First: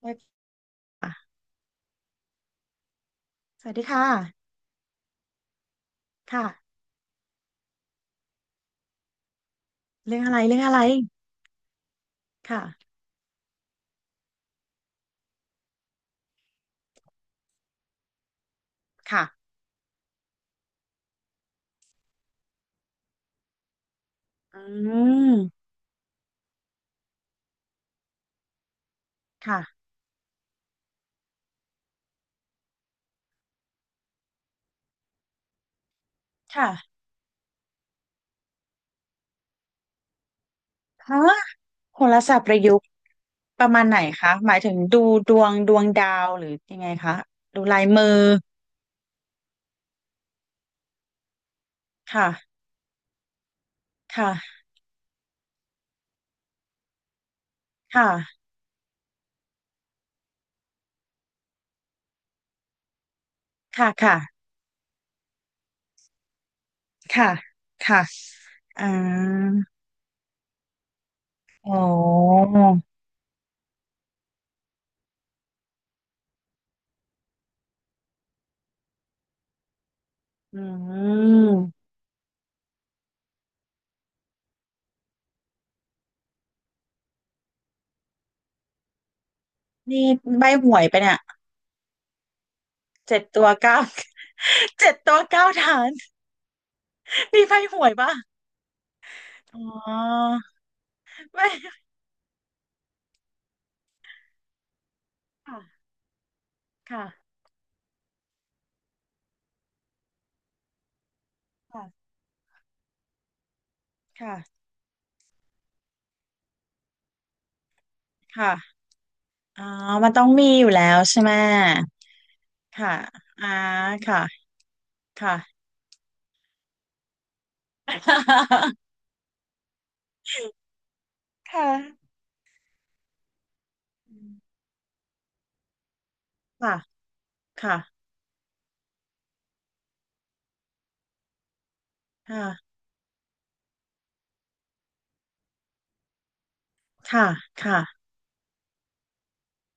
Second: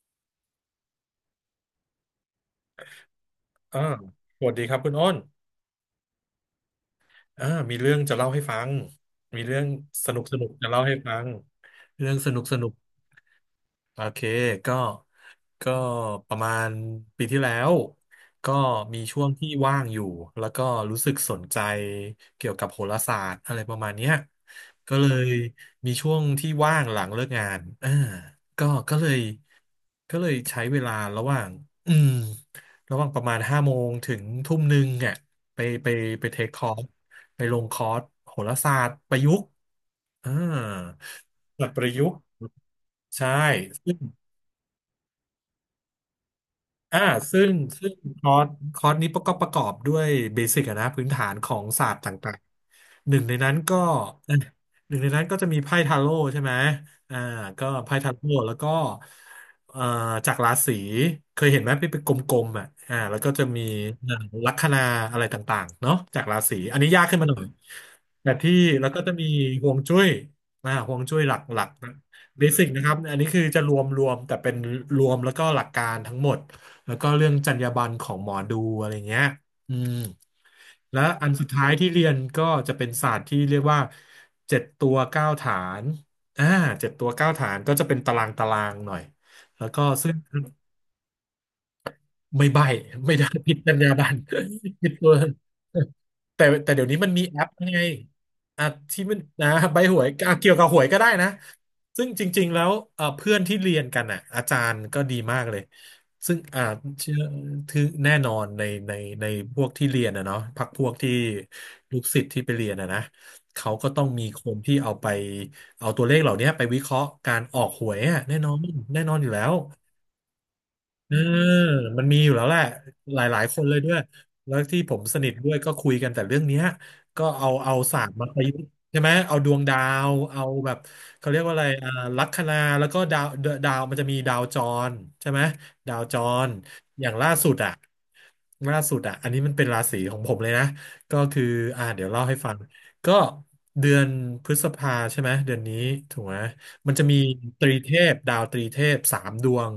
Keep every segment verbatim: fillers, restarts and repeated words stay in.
ได้ค่ะสวัสอ่าดีค่ะสวัสดีครับคุณอ้นค่ะอ่ามีเรื่องจะเล่าให้ฟัง มีเรื่องสเรื่นุองกอะสไรนุกเรื่องจะอะไร เล่าให้ฟัง เรื่องสนุกสนุก ค่ะ โอเคก็ก็ประมาณปีที่แล้ว ก็มีช่ค่ะวงที่ว่างอยู่ แล้วก็รู้สึกสนใจเกี่ยวกับโหราศาสตร์อะไรประมาณเนี้ยอืก็เลยมมีช่วงที่ว่างหลังเลิกงานอ่าก็ก็เลยค่ะก็เลยใช้เวลาระหว่างอืมระหว่างประมาณห้าโมงถึงทุ่มหนึ่งเนี่ยไปไปไปเทคคอร์สค่ะไปลงคอร์สโหราศาสตร์ประยุกต์อ่าฮะแบบประโหยุกต์ราศาสตร์ประยุกต์ใช่ ประมาณไหนคะ หมายถึงดูดวงดวงดาวหรือยังไงอ่าคะซึ่งดูลายซึ่งมือคอร์สคอร์สนี้ก็ประกอบด้วยเบสิกอะนะพื้นฐานของศาสตร์ต่างค่ะ ๆหนึ่งในนั้นก็ เออค่ะ หนึ่งในนั้นก็จะมีไพ่ทาโร่ใช่ไหมอ่าก็ไพ่ทาโร่ค่ะ แล้วก็เอ่อจากราศีเคยเห็นไหมที่เป็นกลมๆอ่ะอ่าแล้วก็จะมีค่ะเอ่อค่ะลัคนาอะไรต่างๆเนาะจากราศีอันนี้ยากขึ้นมาค่ะหน่อยค่ะแต่ที่อ่แล้วก็จะมีาฮวงจุ้ยอ่าฮวงจุ้ยหลักอ๋อๆนะเบสิกนะครับอันนี้คือจะรวมรวมแต่เป็นรวมแล้วก็หลักการทั้งหมด แล้วก็เรื่องจรรยาบรรณของหมอดูอะไรเงี้ยอืมอืและอันสุดท้ายที่มเรียนก็จะเป็นศาสตร์ที่เรียกว่าเจ็ดตัวเก้าฐานอ่าเจ็ดตัวเก้าฐานก็จะเป็นตารางตารางหน่อย แล้วก็นี่ซึ่ง ใบหวยไปะเนี่ยไม่ใบ้ไม่เจ็ดได้ตัวผิดจรรเก้า ยาบรรณ ผิเจ็ดดตัวตัวเก้าฐานแต่แต่เดี๋ยวนี้มันมีแอมีปใบหไงวยปะ อ่ะที่มันนะอ๋ใบหวยออ่ะเกี่ยวกับหวยก็ได้นะไม่ ซึ่งจริงๆแล้วเอ่อเพื่อนที่เรียนกันอ่ะอาจารย์ก็ดีมาก เลค่ะยซึ่งอ่าค่ะเชื่อถือแน่นอนในในในพวกที่เรียนนะเนาะพรรคพวกที่ลูกค่ะศิษย์ที่ไปเรียนนะนะเขาก็ต้องมีค่ะคนที่เอาไปเอาตัวเลขเหล่านี้ไปวิเคราะห์การออกหวยอ่ะแน่นอนค่ะแน่นอนอยู่แล้ว อ๋อมันต้องมีอยู่แล้วเออใช่ไหมมันมีอยู่แล้วแหละค่ะหลายอ่าๆคนเลยด้วยค่ะแล้วที่ผมสนิทด้วยค่ะก็คุยกันแต่เรื่องเนี้ยก็เอาเอาศาสตร์มาประยุกต์ใช่ไหมเอาดวงดาวเอาแบบเขาเรียกว่าคอะไรอ่า่ะลัคนาแล้วก็ดาวดาวมันจะมีดาวจอรใช่ไหมดาวจรค่ะอย่างล่าสุดอ่ะค่ะล่าสุดอ่ะอันนี้มันเป็นราศีของผมเลยนะก็คืออ่าเดี๋ยวเล่าให้ค่ะฟังก็เดือนพฤษภาใช่ไหมเดือนนี้ถูกไหม มันจะมีค่ะตรีค่ะเทพดาวตรีเทพสามดวง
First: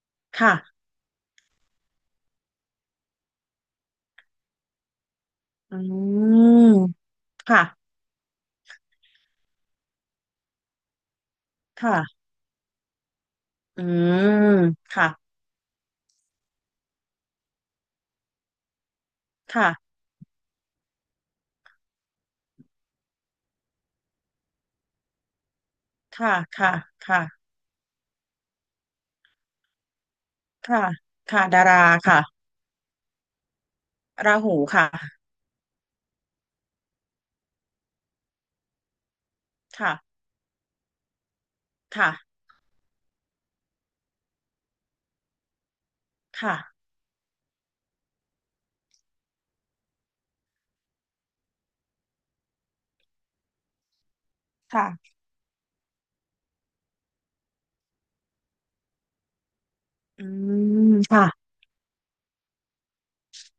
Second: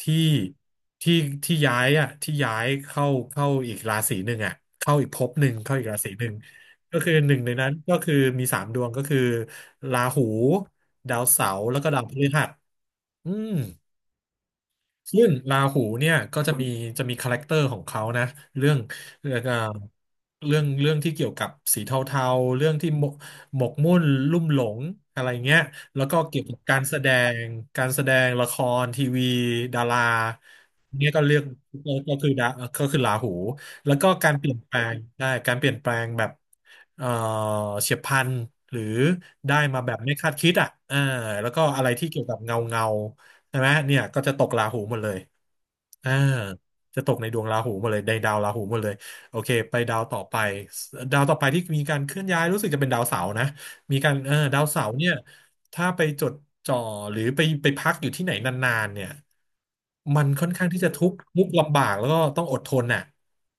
ที่ค่ะที่ที่ย้ายอ่ะที่ย้ายเข้าเข้าอีกราศีหนึ่งอ่ะเข้าอีกภพหนึ่งเข้าอือีกราศีหนึ่งมก็คือหนึ่งในค่ะนั้นก็คือมีสามดวงก็คือราหูดาวเสาร์แล้วก็ดาวพค่ะฤหัสอืม อืมซึ่ค่ะงราหูเนี่ยก็จะมีจะมีคาแรคเตอร์ของเขานะเรื่องเรื่องเอ่อค่ะเรื่องเรื่องที่เกี่ยวกับสีเทาๆเรื่องที่หมกหมกมุ่นลุ่มหลงอะไรเงี้ยแล้วก็ค่ะเกี่ยวกับค่ะการแสดงค่ะการแสดงละครทีวีดาราค่ะเนี่ยก็เรียค่ะกดาราก็คือค่ะดาก็คือราหูแล้วก็การราเปลี่หูยนแปลค่ะงได้การเปลี่ยนแปลงแบบเอ่อเฉียบพลันหรือได้มาแบค่ะบไม่คาดคิดอ่ะอ่าแล้วก็อะไรที่ค่ะเกี่ยวกับเงาเงา ใช่ไหมเนี่ยก็จะตกราหูหมดเลยอ่าค่ะจะตกในดวงราหูหมดเลยในดาวราหูหมดเลยโอเคไปดาวต่อไปดาวต่อไปที่มีการเคลื่อนย้ายรู้สึกจะเป็นดาวเสาร์นะมีการเออดาวเสาร์ค่ะเนี่ยถ้าไปจดจ่อหรือไปไปพักอยู่ที่ไหนนานๆเนี่ยมัอืนค่อนข้างที่จะมทุกข์ค่ะทุกข์ลำบากแล้วก็ต้องอดทนน่ะ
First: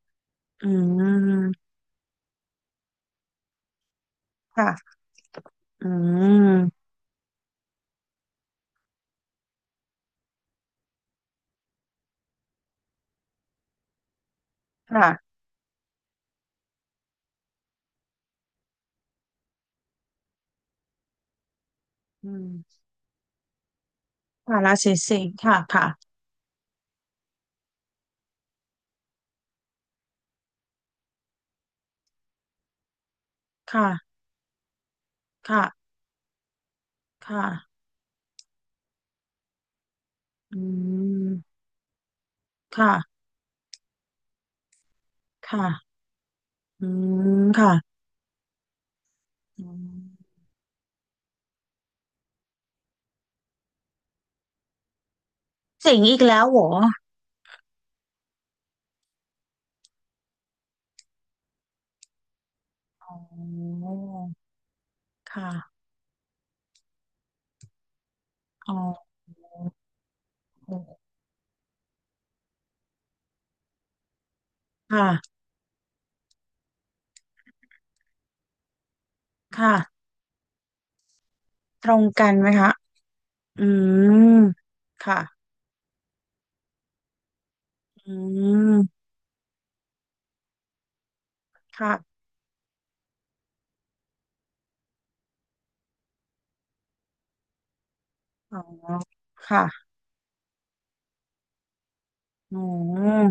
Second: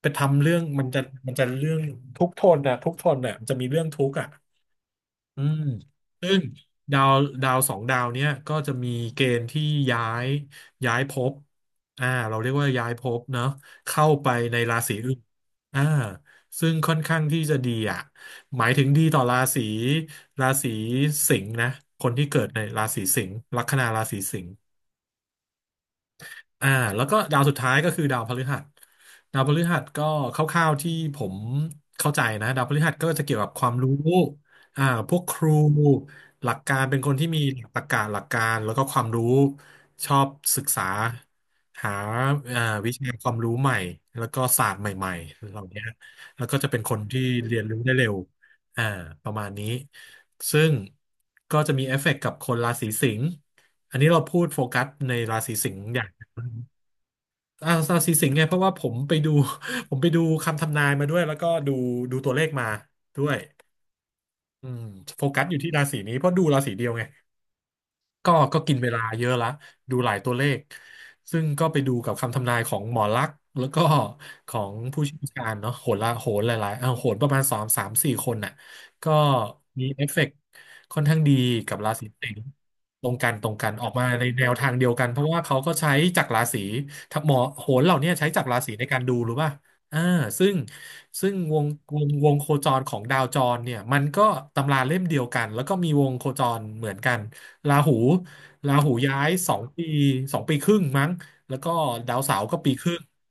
ไปทำเรื่องอืมันจะมันจะเรื่มองทุกข์ทนน่ะทุกข์ทนน่ะมันจะมีเรื่องทุกข์อ่ะ ค่ะ อืมอืซึ่งมดาวดาวสองดาวเนี้ยก็จะมีเกณฑ์ที่ย้ายย้ายภพอ่าเราเรียกว่าย้ายภพเนาะเข้าไปในราศีค่ะอื่นอ่าซึ่งค่อนข้างที่จะดีอ่ะหมายถึงดีต่อราศีราศีสิงห์นะคนที่อืเกิดมในราศีสิงห์ลัคนาราศีสิงห์ ค่ะราศีสิงค์ค่ะค่ะอ่าแล้วก็ดาวสุดท้ายก็คือดาวพฤหัสดาวพฤหัสก็คร่าวๆที่ผมเข้าใจนะดาวพฤหัสก็จะเกี่ยวกับความค่ะรู้อ่าพวกครูค่ะหลักการเป็นคนที่มีค่ะหลักตรรกะหลักการแล้วก็ความรู้ชอบอืศึกษามหาอ่าวิชาค่ะความรู้ใหม่แล้วก็ศาสตร์ใหม่ๆเหล่าค่ะนี้แล้วก็จะเป็นอืคนที่มเรียนรู้ได้ค่ะเร็วอ่าประมาณอืนี้มซึ่งก็จะมีเอฟเฟกต์กับคนราศีสิงห์อันนี้เราพูดโฟกัสในราศีสิงห์สิองย่าค์ง อีกอแล้วเหรออาเาสีสิงห์ไงเพราะว่าผมไปดู ผมไปดูคำทำนายมาด้วยแล้วก็ดูดูตัวเลขมาอ๋ด้วยออืมโฟกัสอยู่ที่ค่ะราศีนี้เพราะดูราศีเดียวไง ก็ก็อ๋กิอนเวลาเยอะละดูหลายตัวเลข ซึ่งก็ไปดูกับคำทำนายของหมอลักษณ์แล้วก็ของผู้ค่ะเชี่ยวชาญเนาะโหนละโหนหลายๆเอ้าโหนประมาณสามสามสี่คนน่ะก็ค่ะมีเอฟเฟกต์ค่อนข้างดีกับตรารงศีสิกันงห์ไหมคะตรงกันตรงกัอืน ออกมาในมแนวทางเดียวกัน เพค่ะราะว่าเขาก็ใช้จากราศีถ้าหมอโหนเหล่าอเนี้ยใช้จากราศีืในกามรดูรู้ป่ะอ่า ซึ่งซึ่งวงวงค่ะวงโคจรของดาวจรเนี่ยมันก็ตำราเล่มเดียวกันแล้วก็มีวงโคจรเหมือนกัน ราหูอ๋อราหูย้ายสองปีค่ะสองปีครึ่งมั้งแล้วก็ดาวเสาร์ก็อ๋ปีครึ่ง อ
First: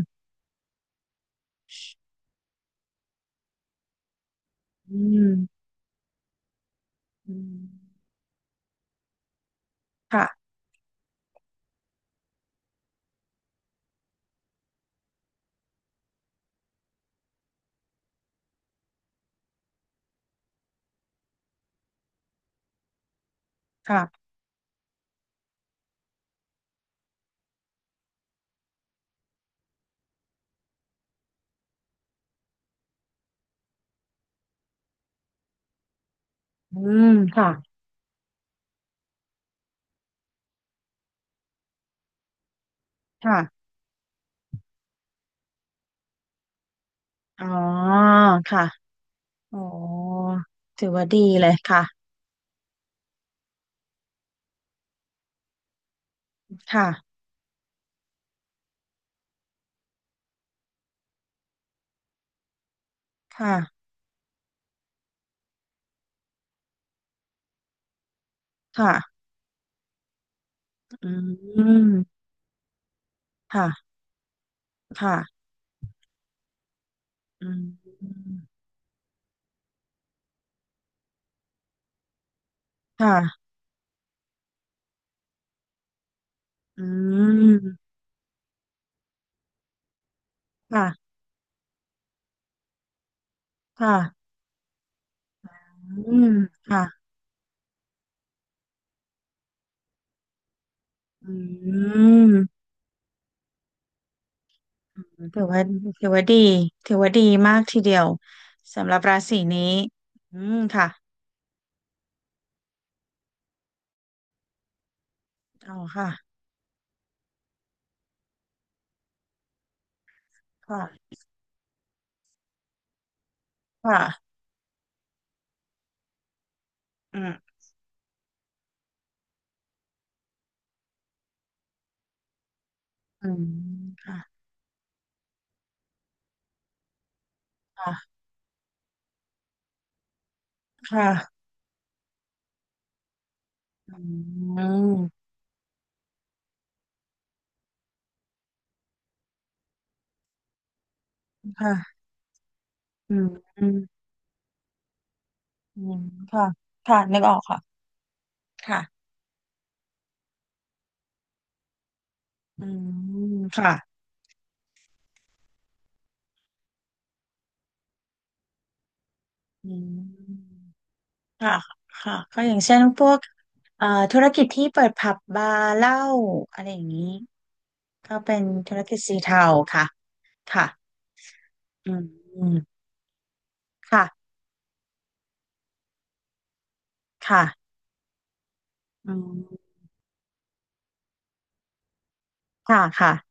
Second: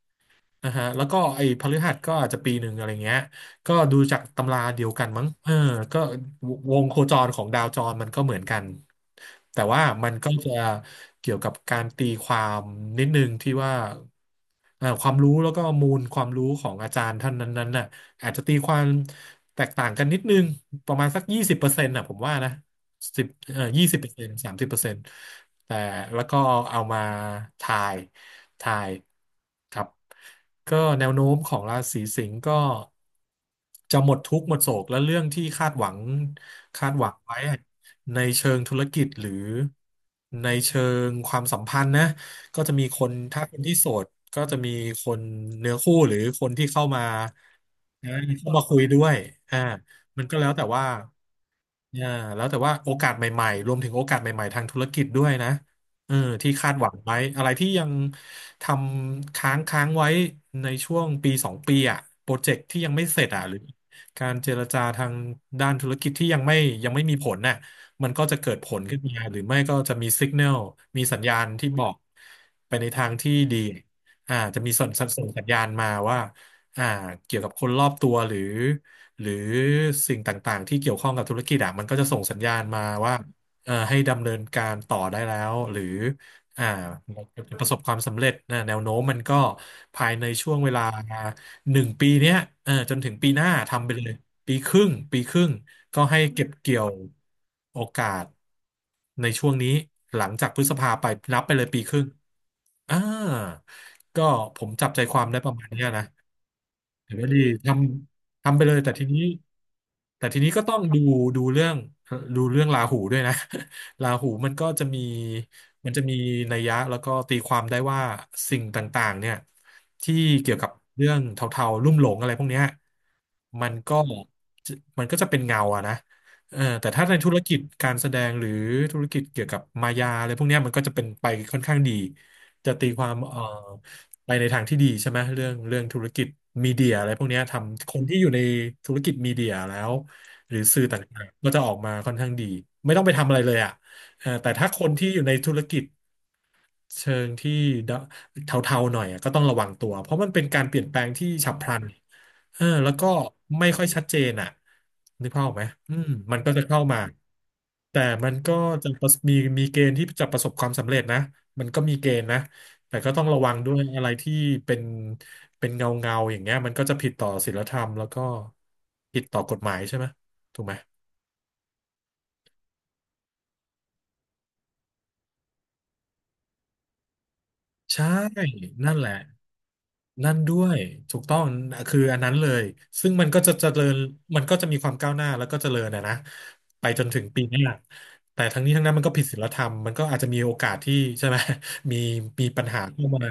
นะฮะแล้วก็ไอ้พฤหัสก็อาจจะปีหนึ่งอะไรเงี้ยก็ดูจากตำราเดียวอืกันมั้งเออมก็วงโคจรอืของมดาวจรมันก็เหมือนกันแต่ว่ามันก็ค่ะจะเกี่ยวกับการตีความนิดนึงที่ว่าเอ่อความรู้แล้วก็มูลความรู้ของอาจารย์ท่านนั้นๆน่ะอาจจะตีความแตกต่างกันนิดนึงประมาณสักยี่สิบเปอร์เซ็นต์น่ะผมว่านะสิบเอ่อยี่สิบค่ะเปอร์เซ็นต์สามสิบเปอร์เซ็นต์แต่แล้วก็เอามาทาย ทายครับก็แนวโน้มของราศีสิงห์ก็จะหมดทุกข์หมดโศกและเรื่องที่คาดหวังอืคาดหมวังไว้ค่ะในเชิงธุรกิจหรือในเชิงความสัมพันธ์นะก็จะมีคนค่ะถ้าคนที่โสดก็จะมีคนเนื้อคู่หรือคนที่เข้ามาอ๋อนะเข้ามาค่ะ คุยด้วยอ๋อ่าอมันก็แล้วแต่ว่า ถือว่าดีเลยค่ะอ่าแล้วแต่ว่าโอกาสใหม่ๆรวมถึงโอกาสใหม่ๆทางธุรกิจด้วยนะเออที่คาดหค่ะวังไว้อะไรที่ยังทำค้างค้างไว้ในช่วงปีสองปีอ่ะโปรเจกต์ที่ยังไม่เสร็จอ่ะหค่ะรือการเจรจาทางด้านธุรกิจที่ยังไม่ยังไม่มีผลน่ะมันก็จะเกิดผลขึ้นมาค่ะหรือไม่ก็จะมีสัญญาณมีอืสัญญาณที่บอกมไปในทางที่ดีค่ะอ่าจะมีส่งส่งค่ะสัญญาณมาว่าอ่าเกี่ยวอืกับคนรอบมตัวหรือ หรือสิ่งต่างๆที่เกี่ยวข้องกับธุรกิจอะมันก็จะส่งสัญญาณมาว่าค่ะเอ่อให้ดำเนินการต่อได้แล้วหรืออ่าอืประสบคมวามสำเร็จนะแนวโน้มมันก็ภายในช่วงเวลาค่ะหนึ่งปีเนี้ยเออจนถึงปีหน้าทำไปค่ะเลยปีครึ่งปีครึ่งก็อืให้มเก็บเกี่ยค่ะวโอกาสในช่วงนี้หลังจากพฤษภาไปอืนับไปเลยปีครึ่งมอ่าก็ผมจับใจความได้ถือประว่ามาณเนี้ยนะ ถือว่าดีถือว่าถือดีว่าดีมากททีเดียวำทำไปเลยสำแต่หรับทีรานี้ศีนี้แต่อืทีนี้มก็ต้องค่ะดูดูเรื่องดูเรื่องราหูด้วยนะ ราหูมันก็จะมีอ๋อมันจะค่ะมีนัยยะแล้วก็ตีความได้ว่าสิ่งต่างๆเนี่ยที่เกี่ยวกับเรื่ค่ะองเทาๆลุ่มหลงอะไรพวกเนี้ยมันก็ค่ะจะมันก็จะเป็นเงาอะนะเออแต่ถ้าในอืธุมรกิจการแสดงหรือธุรกิจเกี่ยวกับมายาอะไรพวกเนี้ยมันก็จะเป็นไปค่อนข้างดีจะตีความอืเอ่อ มไปค่ะในทางที่ดีใช่ไหมเรื่องเรื่องธุรกิจมีเดียอะไรพวกเนี้ยทำคค่ะนที่อยู่ในธุรกิจมีเดียแล้วหรือสื่อต่างค่ะๆก็จะออกมาค่อนข้างดีไม่ต้องไปทำอะไรเลยอ่ะอืเออแต่ถ้าคนที่อยู่มในธุรกิจ เชิงที่ดะเทาๆหน่อยอะก็ต้องระวังตัวเพราะมันเป็นการเปลี่ยนแปลงที่ฉับพลันค่ะเออแล้วก็อืม ไม่ค่อยชัดเจนอ่ะนึกภาพออกไหมอือืมมมันค่ะก็จะเข้าค่ะมานึกออกค่ะแต่มันก็ค่ะจะประสมีมีเกณฑ์ที่จะประสบความสำเร็จนะมันก็มีเกณฑ์นะอืแต่ก็ต้องมระวังด้ค่ะวยอะไรที่เป็นเป็นเงาเงาอย่างเงี้ยมันก็จะผิดต่อศีลธรรมแล้วก็ผิดต่อกฎหอืมายใช่ไหมถูมกไหมค่ะค่ะก็อย่างเช่นพวกเอ่อธุรกิจที่เปิดผับบาร์เหล้าอะไรอย่างนี้ใช่ก็เป็นธุรนั่นกิจแหละ สีเทาค่ะ นั่นด้วค่ะยถูกต้องอืคืออันนั้นเลมยซึ่งมันก็จะเจริญค่ะมันก็จะมีความก้าวหน้าแล้วก็เจริญนะนะไปจนถึงปีหน้าค่ะแต่ทั้งนี้ทั้งนั้นมันก็อืผิดศีลธรมรมมันก็อาจจะมีโอกาสที่ใช่ไหม มีมีปัญหาค่ะเข้าค่ะมา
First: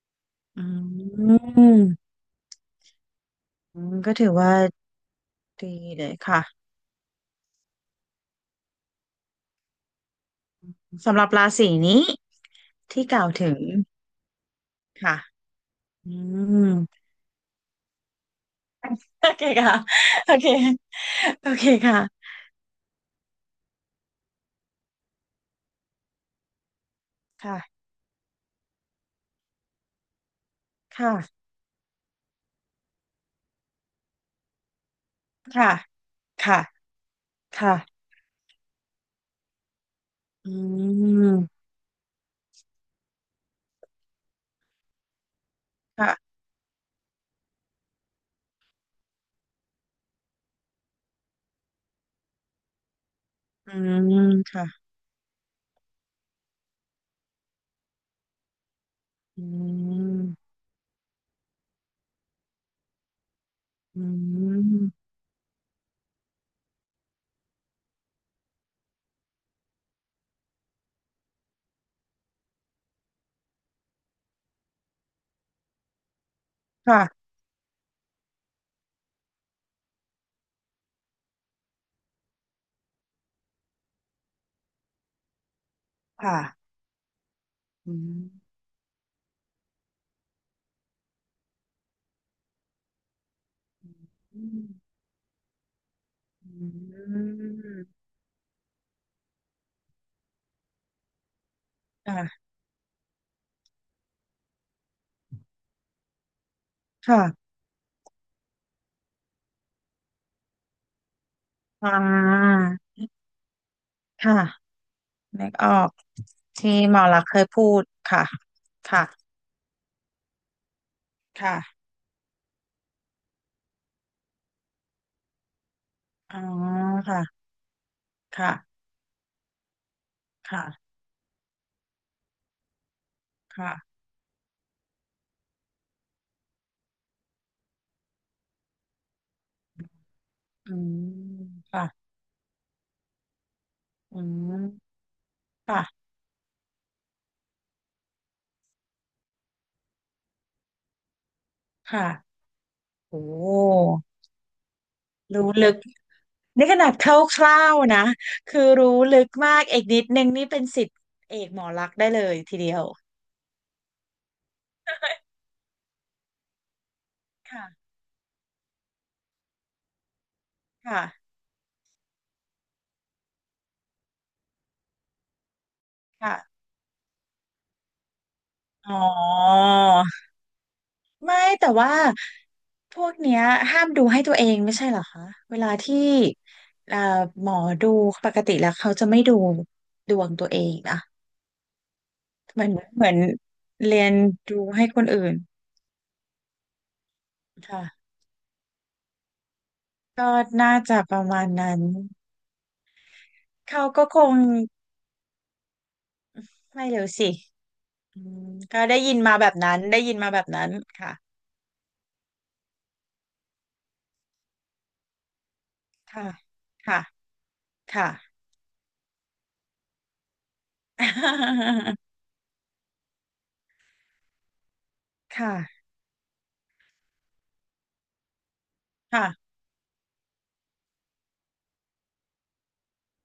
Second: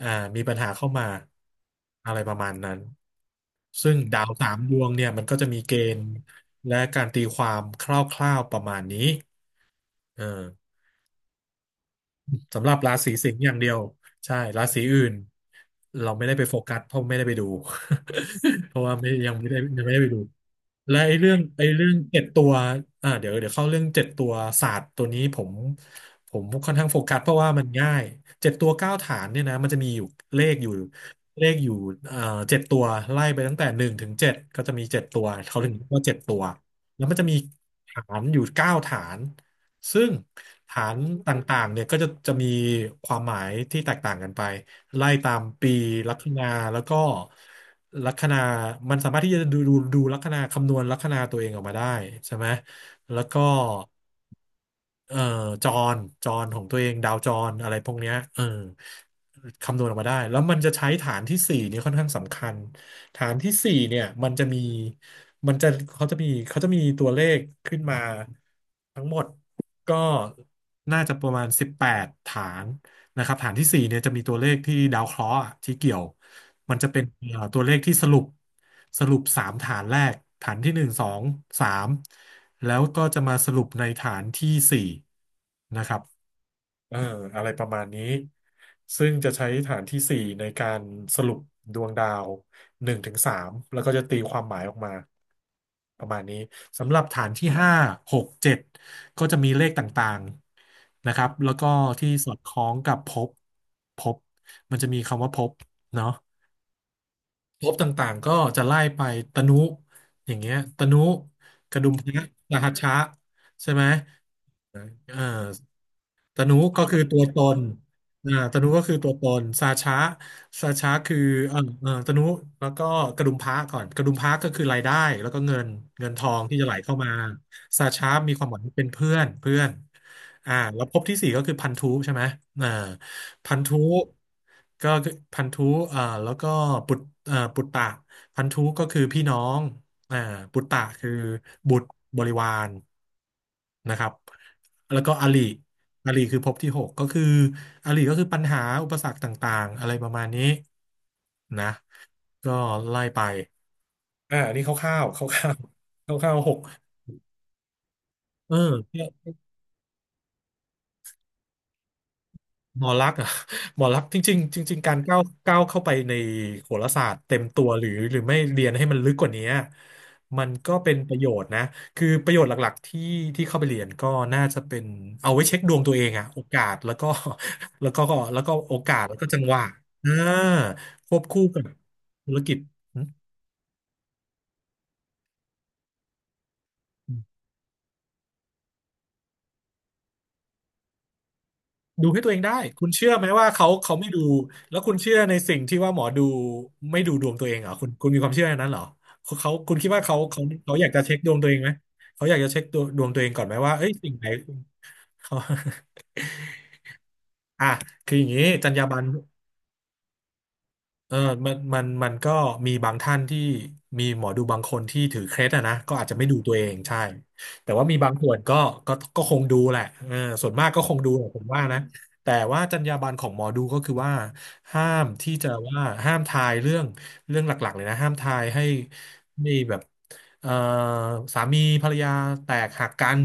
อ่ามีปัญอืหาเข้ามามอะไรประมาณนั้นอืซึ่มงก็ดาถืวอสาว่ามดวงเนี่ยมันก็จะมีเกดีณเลฑ์ยค่ะและการตีความคร่าวๆประมาณนี้เออ สำหรับราศีนี้สำหรับราที่ศีกล่าสิวงห์อถึย่างงเดียวใช่ราศีอื่ค่ะนเราอืไม่ได้ไปโฟม กัสเพราะไม่ได้ไปดู เพราะว่าไม่โอยังเคไม่ได้ค่ะยังไม่ได้ไปดูโอเค และไอ้เรื่องโอเคไอ้เรื่องเจ็ดค่ะตัวอ่าเดี๋ยวเดี๋ยวเข้าเรื่องเจ็ดตัวศาสตร์ตัวนี้ผมผมค่อนข้างโฟกัสเพราะว่ามันค่ะง่ายเจ็ดตัวเก้าฐานเนี่ยนะมันจะมีอยู่เลขอยู่ค่ะเลขอยู่เอ่อเจ็ดตัวไล่ไปตั้งแต่หนึ่งถึงเจ็ดก็จะมีเจ็ดตัวเขาถึค่ะงเรียกว่าเจ็ดตัวค่ะแล้วมันจะมีค่ะฐานอยู่เก้าฐาน ซึ่งอืฐานต่างมๆเนี่ยก็จะจะมีความหมายที่แตกต่างกันไปไล่ตามปีค่ะลัคนาแล้วก็ลัคนามันสามารถที่จะดูดูดูลัคนาคำนวณลัคนาตัวเองออกมาได้ใช่ไหมแล้วก็อืมค่ะเอ่อจรจรของตัวเองดาวจรอะไรพวกเนี้ยเอออืคำนวณออกมาได้แล้วมมันจะใช้ฐานที่สี่นี่ค่อนข้างสำคัญฐานที่สี่เนี่อืยมันจะมีมมันจะเขาจะมีเขาจะมีตัวเลขขึ้นมาทั้งหมด ก็น่าจะประมาณ สิบแปด ฐานนะครับ ฐานที่ สี่ เนี่ยจะมีตัวเลขที่ดาวเคราะห์อะที่เกี่ยว มันจะเป็นค่ะเอ่อตัวเลขที่สรุปสรุป สาม ฐานแรกฐานที่ หนึ่ง สอง สาม แล้วก็จะมาสรุปในฐานที่ สี่ นะครับ ค่ะเอออะไรประมาณอืนี้มซึ่งจะใช้ฐานที่สี่ในการสรุปดวงดาวหนึ่งถึงสามแล้วก็จะตีคอืวามหมายมออกมาประมาณนี้อืสำหรับฐานที่ห้ามหกเจ็ดก็จะมีเลขต่างๆนะครับแล้วก็ที่สค่ะอดคล้องกับภพภพมันจะมีคำว่าภพเนาะค่ะภพต่างๆก็จะไล่ไปตนุอย่างเงี้ยตนุกระอ่ดุมพระราหัสชะใช่ไหมค่ะเออ นึกออกตนุที่ก็หคืมออตัลัวกษณ์เคตยนพูดค่ะอ่าตนุก็คือค่ะตัวตนสาชะสาชะคือเอ่ค่ะอเอ่อตนุแล้วก็กระดุมพระก่อนกระดุมพระก็คือรายได้ แล้วก็เงินเงินทออ๋องที่จะไหลเข้ามาค่ะสาชะมีความหมายว่าค่ะเป็นเพื่อนเพื่อนอ่าค่ะแล้วภพที่สี่ก็คือพันธุใช่ไหมอ่าพันธุค่ะก็คือพันธุอ่าแล้วก็ปุตอ่าปุตตะพันธุก็คือพี่น้อง อ่าปุตอืตะมคือบุตรค่ะบริวารนะครับอืมแล้วก็อริอค่ะ ริคือภพที่หกก็คืออริก็คือปัญหาอุปสรรคต่างๆอะไรประมาณนี้นะค่ะ ก็ไล่โอ้ ไปอ่าอันนี่คร่าวๆครู้ร่าวลึกๆคร่าวๆหกนี่ขนาดคร่าวๆนะ เอคือรู้ลึอ กมากเอกนิดนึงนี่เป็นศิษย์เอกหมอลักษณ์ได้เลยทีเดียหมวอลักษณ์อะ หมอลักษณ์จริงๆจริงๆการก้าวก้าวเข้าไปในโหราศาสตร์เต็มตัวหรืค่ะอหรือไม่เรียนให้มันลึกกว่านี้มันก็เป็นประโยค่ะ ชน์นะคือประโยชน์หลักๆที่ที่เข้าไปเรียนก็น่าจะเป็นเอาไว้เช็คดวงตัวเองอะโอค่ะ กาสแล้วก็ แล้วก็แล้วก็โออ๋กาสแล้วก็จังหวะอ อ่าควบไม่คู่กับแต่ว่าธุรกิจ พวกเนี้ยห้ามดูให้ตัวเองไม่ใช่เหรอคะ เวลาที่เอ่อหมอดูปกติแล้วเขาจะไม่ดูดวงตัวเองนะดูให้ตัวเองได้เหมือนคุณเหเชื่มืออนไหมว่าเขาเขาเรีไม่ยนดูดูแล้วให้คุณคนเชื่ออื่ในนสิ่งที่ว่าหมอดูไม่ดูดวงตัวเองเหรอคุณคุค่ะณมีความเชื่ออย่างนั้นเหรอเขาเขาคุณคิดว่าเขาก็เขาน่าเขาอยากจะจะปเช็คระดวงมาตัณวเองไหมนั้น เขาอยากจะเช็คตัวดวงตัวเองก่อนไหมว่าเขาเอ้ยก็สิ่งคไหนง เขา ไม่เร็วสิ อ่ะคือออืย่างนี้มจรรก็ยาบรได้รณ ยินมาแบบนั้นได้ยินมาแบบนั้นเอค่ะอมันมันมันก็มีบางท่านที่มีหมอดูบางคนที่ถือเคล็ดอะนะก็อาจจะค่ะไม่ดูตัวเองใช่ค่ะแต่ว่ามีค่ะ บางส่วนก็ก็ก็คงดูแหละเออส่วนมากก็คงดูแหละผมว่านะ แต่ว่าจรรยาบรรณของหมอดูก็คือว่าห้ามที่คจะว่า่ะห้ามทายเรื่องเรื่องหลักๆเลยนะห้ามทายให้ค่ะไม่แบบเอ่อสามีภรรยาแตกหักกัน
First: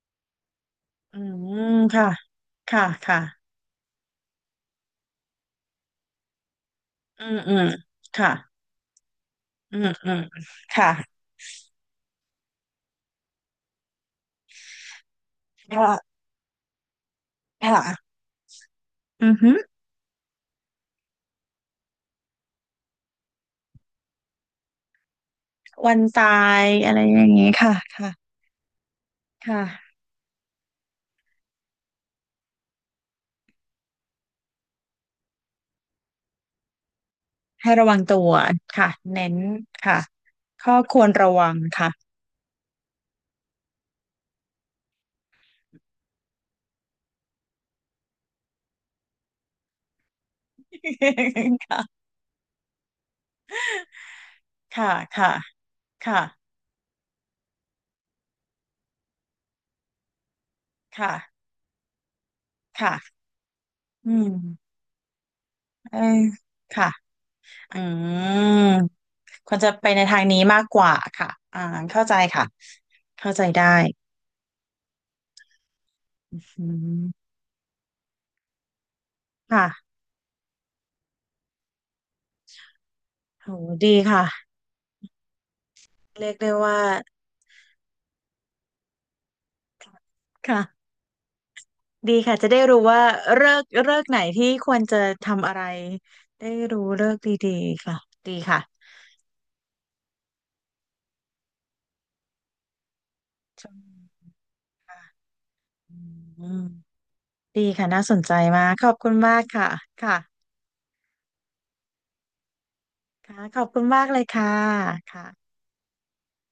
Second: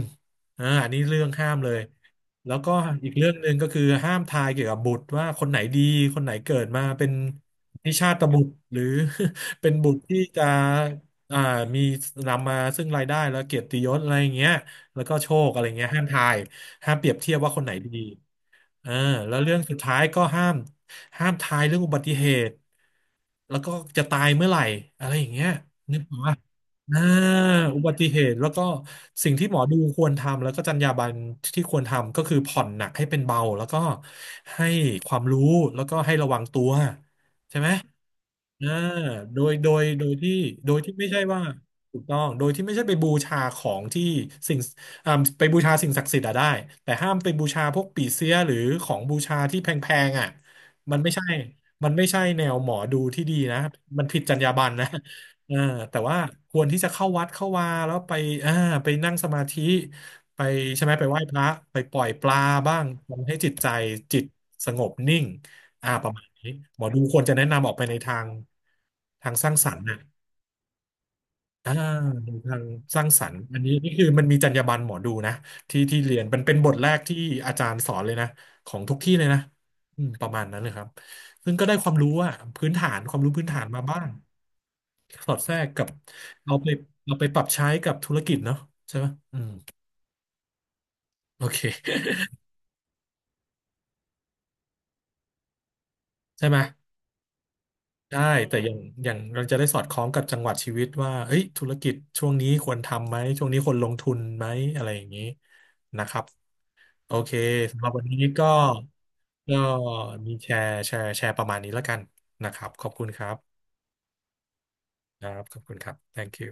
เอออันนี้เรื่อืองห้ามเลมยค่ะแล้วก็ค่ะอีกค่ะเรื่องหนึ่งก็คือห้ามทายเกี่ยวกับบุตรว่าคนไหนดีคนไหนเกิดมาเป็น อืมอืมนิชาตค่ะบุตรหรือ เป็นอืมบุตรอืที่มจะค่ะอ่ามีนำมาซึ่งรายได้แล้วเกียรติยศอะไรอย่างเงี้ยแล้วก็โชคอะไรเงี้ยค่ะห้ามทายห้ามเปรียบเทียบว่าคนไหนดี ค่ะอ่าอืแล้อวฮึเรื่องสุดท้ายก็ห้ามห้ามทายเรื่องอุบัติเหตุแล้วก็จะตายเมื่อไหร่อะไรอย่างเงี้ยวันึนกออกตาปะยอะอ่าไรอย่างงี้ค่ะอุบัติค่ะเหตุแล้วก็สิ่งที่หมอดูค่ะควรทำแล้วก็จรรยาบรรณที่ควรทำก็คือผ่อนหนักให้เป็นเบาแล้วก็ให้ความรู้แล้วก็ให้ระวังตัวใช่ไหมให้ระวังตัวอ่าค่ะเน้นโดยโดยค่ะโดยที่โดข้อยที่ควไม่รใช่ระว่าวังค่ะ ถูกต้องโดยที่ไม่ใช่ไปบูชาของที่สิ่ง อ่าไปบูชาสิ่งศักดิ์สิทธิ์อะได้แต่ห้ามไปบูชาพวกปี่เสียหรือของบูชาที่แพงๆอ่ะมันไม่ใช่ มันค่ะไม่ใช่แนวหมอดูที่ดีนะมันผิดจรรยาบรรณนะค่ะคเออแต่ว่า่ะควรที่จะเข้าวัดเข้าวาแล้วไปอ่าไปนั่งสมาธิไปใช่ไหมไปค่ะไหว้พค่ะระไปปล่อยปลาบ้างค่ะทำให้จิตใจอืจิตม สงบนิ่งอ่าเออประมาณนี้หมอค่ะดูควรจะแนะนำออกอืไปในทางมทางสคร้างวรสจะรรค์ไปนะ ในทางนี้มากกว่าค่ะอ่าอ่าเข้าใจในค่ะ ทางสร้างสรเข้ารค์ใจอันได้นี้นี่คือมันมีจรรยาบรรณหมอดูนะที่ที่เรียนมัอืนเป็นบทแรกที่มอาจารย์สอนเลยนะของทุกที่เลยนะค่ะอืมประมาณนั้นเลยครับซึ่งก็ได้ความรู้อะพื้นฐานความรู้พื้นโหฐานมาดีบ้างค่ะสอดแทรกกับเรียกได้เอาไปว่า เอาไปปรับใช้กับธุรกิจเนาะใช่ไหมอืมค่ะโอเค ดีค่ะ จะได้รู้ว่าเลิกเลิกไหนที่ควรจะทำอะไร ใช่ได้ไหมรู้เลิกดีๆค่ะได้ดีแต่ค่ะอย่างอย่างเราจะได้สอดคล้องกับจังหวะชีวิตว่าเอ้ยธุรกิจช่วงนี้ควรทำไหมช่วงนี้ชควรลงทุนมไหมอะไรอค่ะย่างนี้นะครับ อืมโอเคดีสำหค่ะรับน่าวันสนี้นใจก็มาก ขอบคุณมากก็ค่ะ ค่ะมีแชร์แชร์แชร์ประมาณนี้แล้วกันนะครับขอบคุณครัค่ะขบอบคุณมากเลยค่ะครับค่ะขอบคุณครับ thank you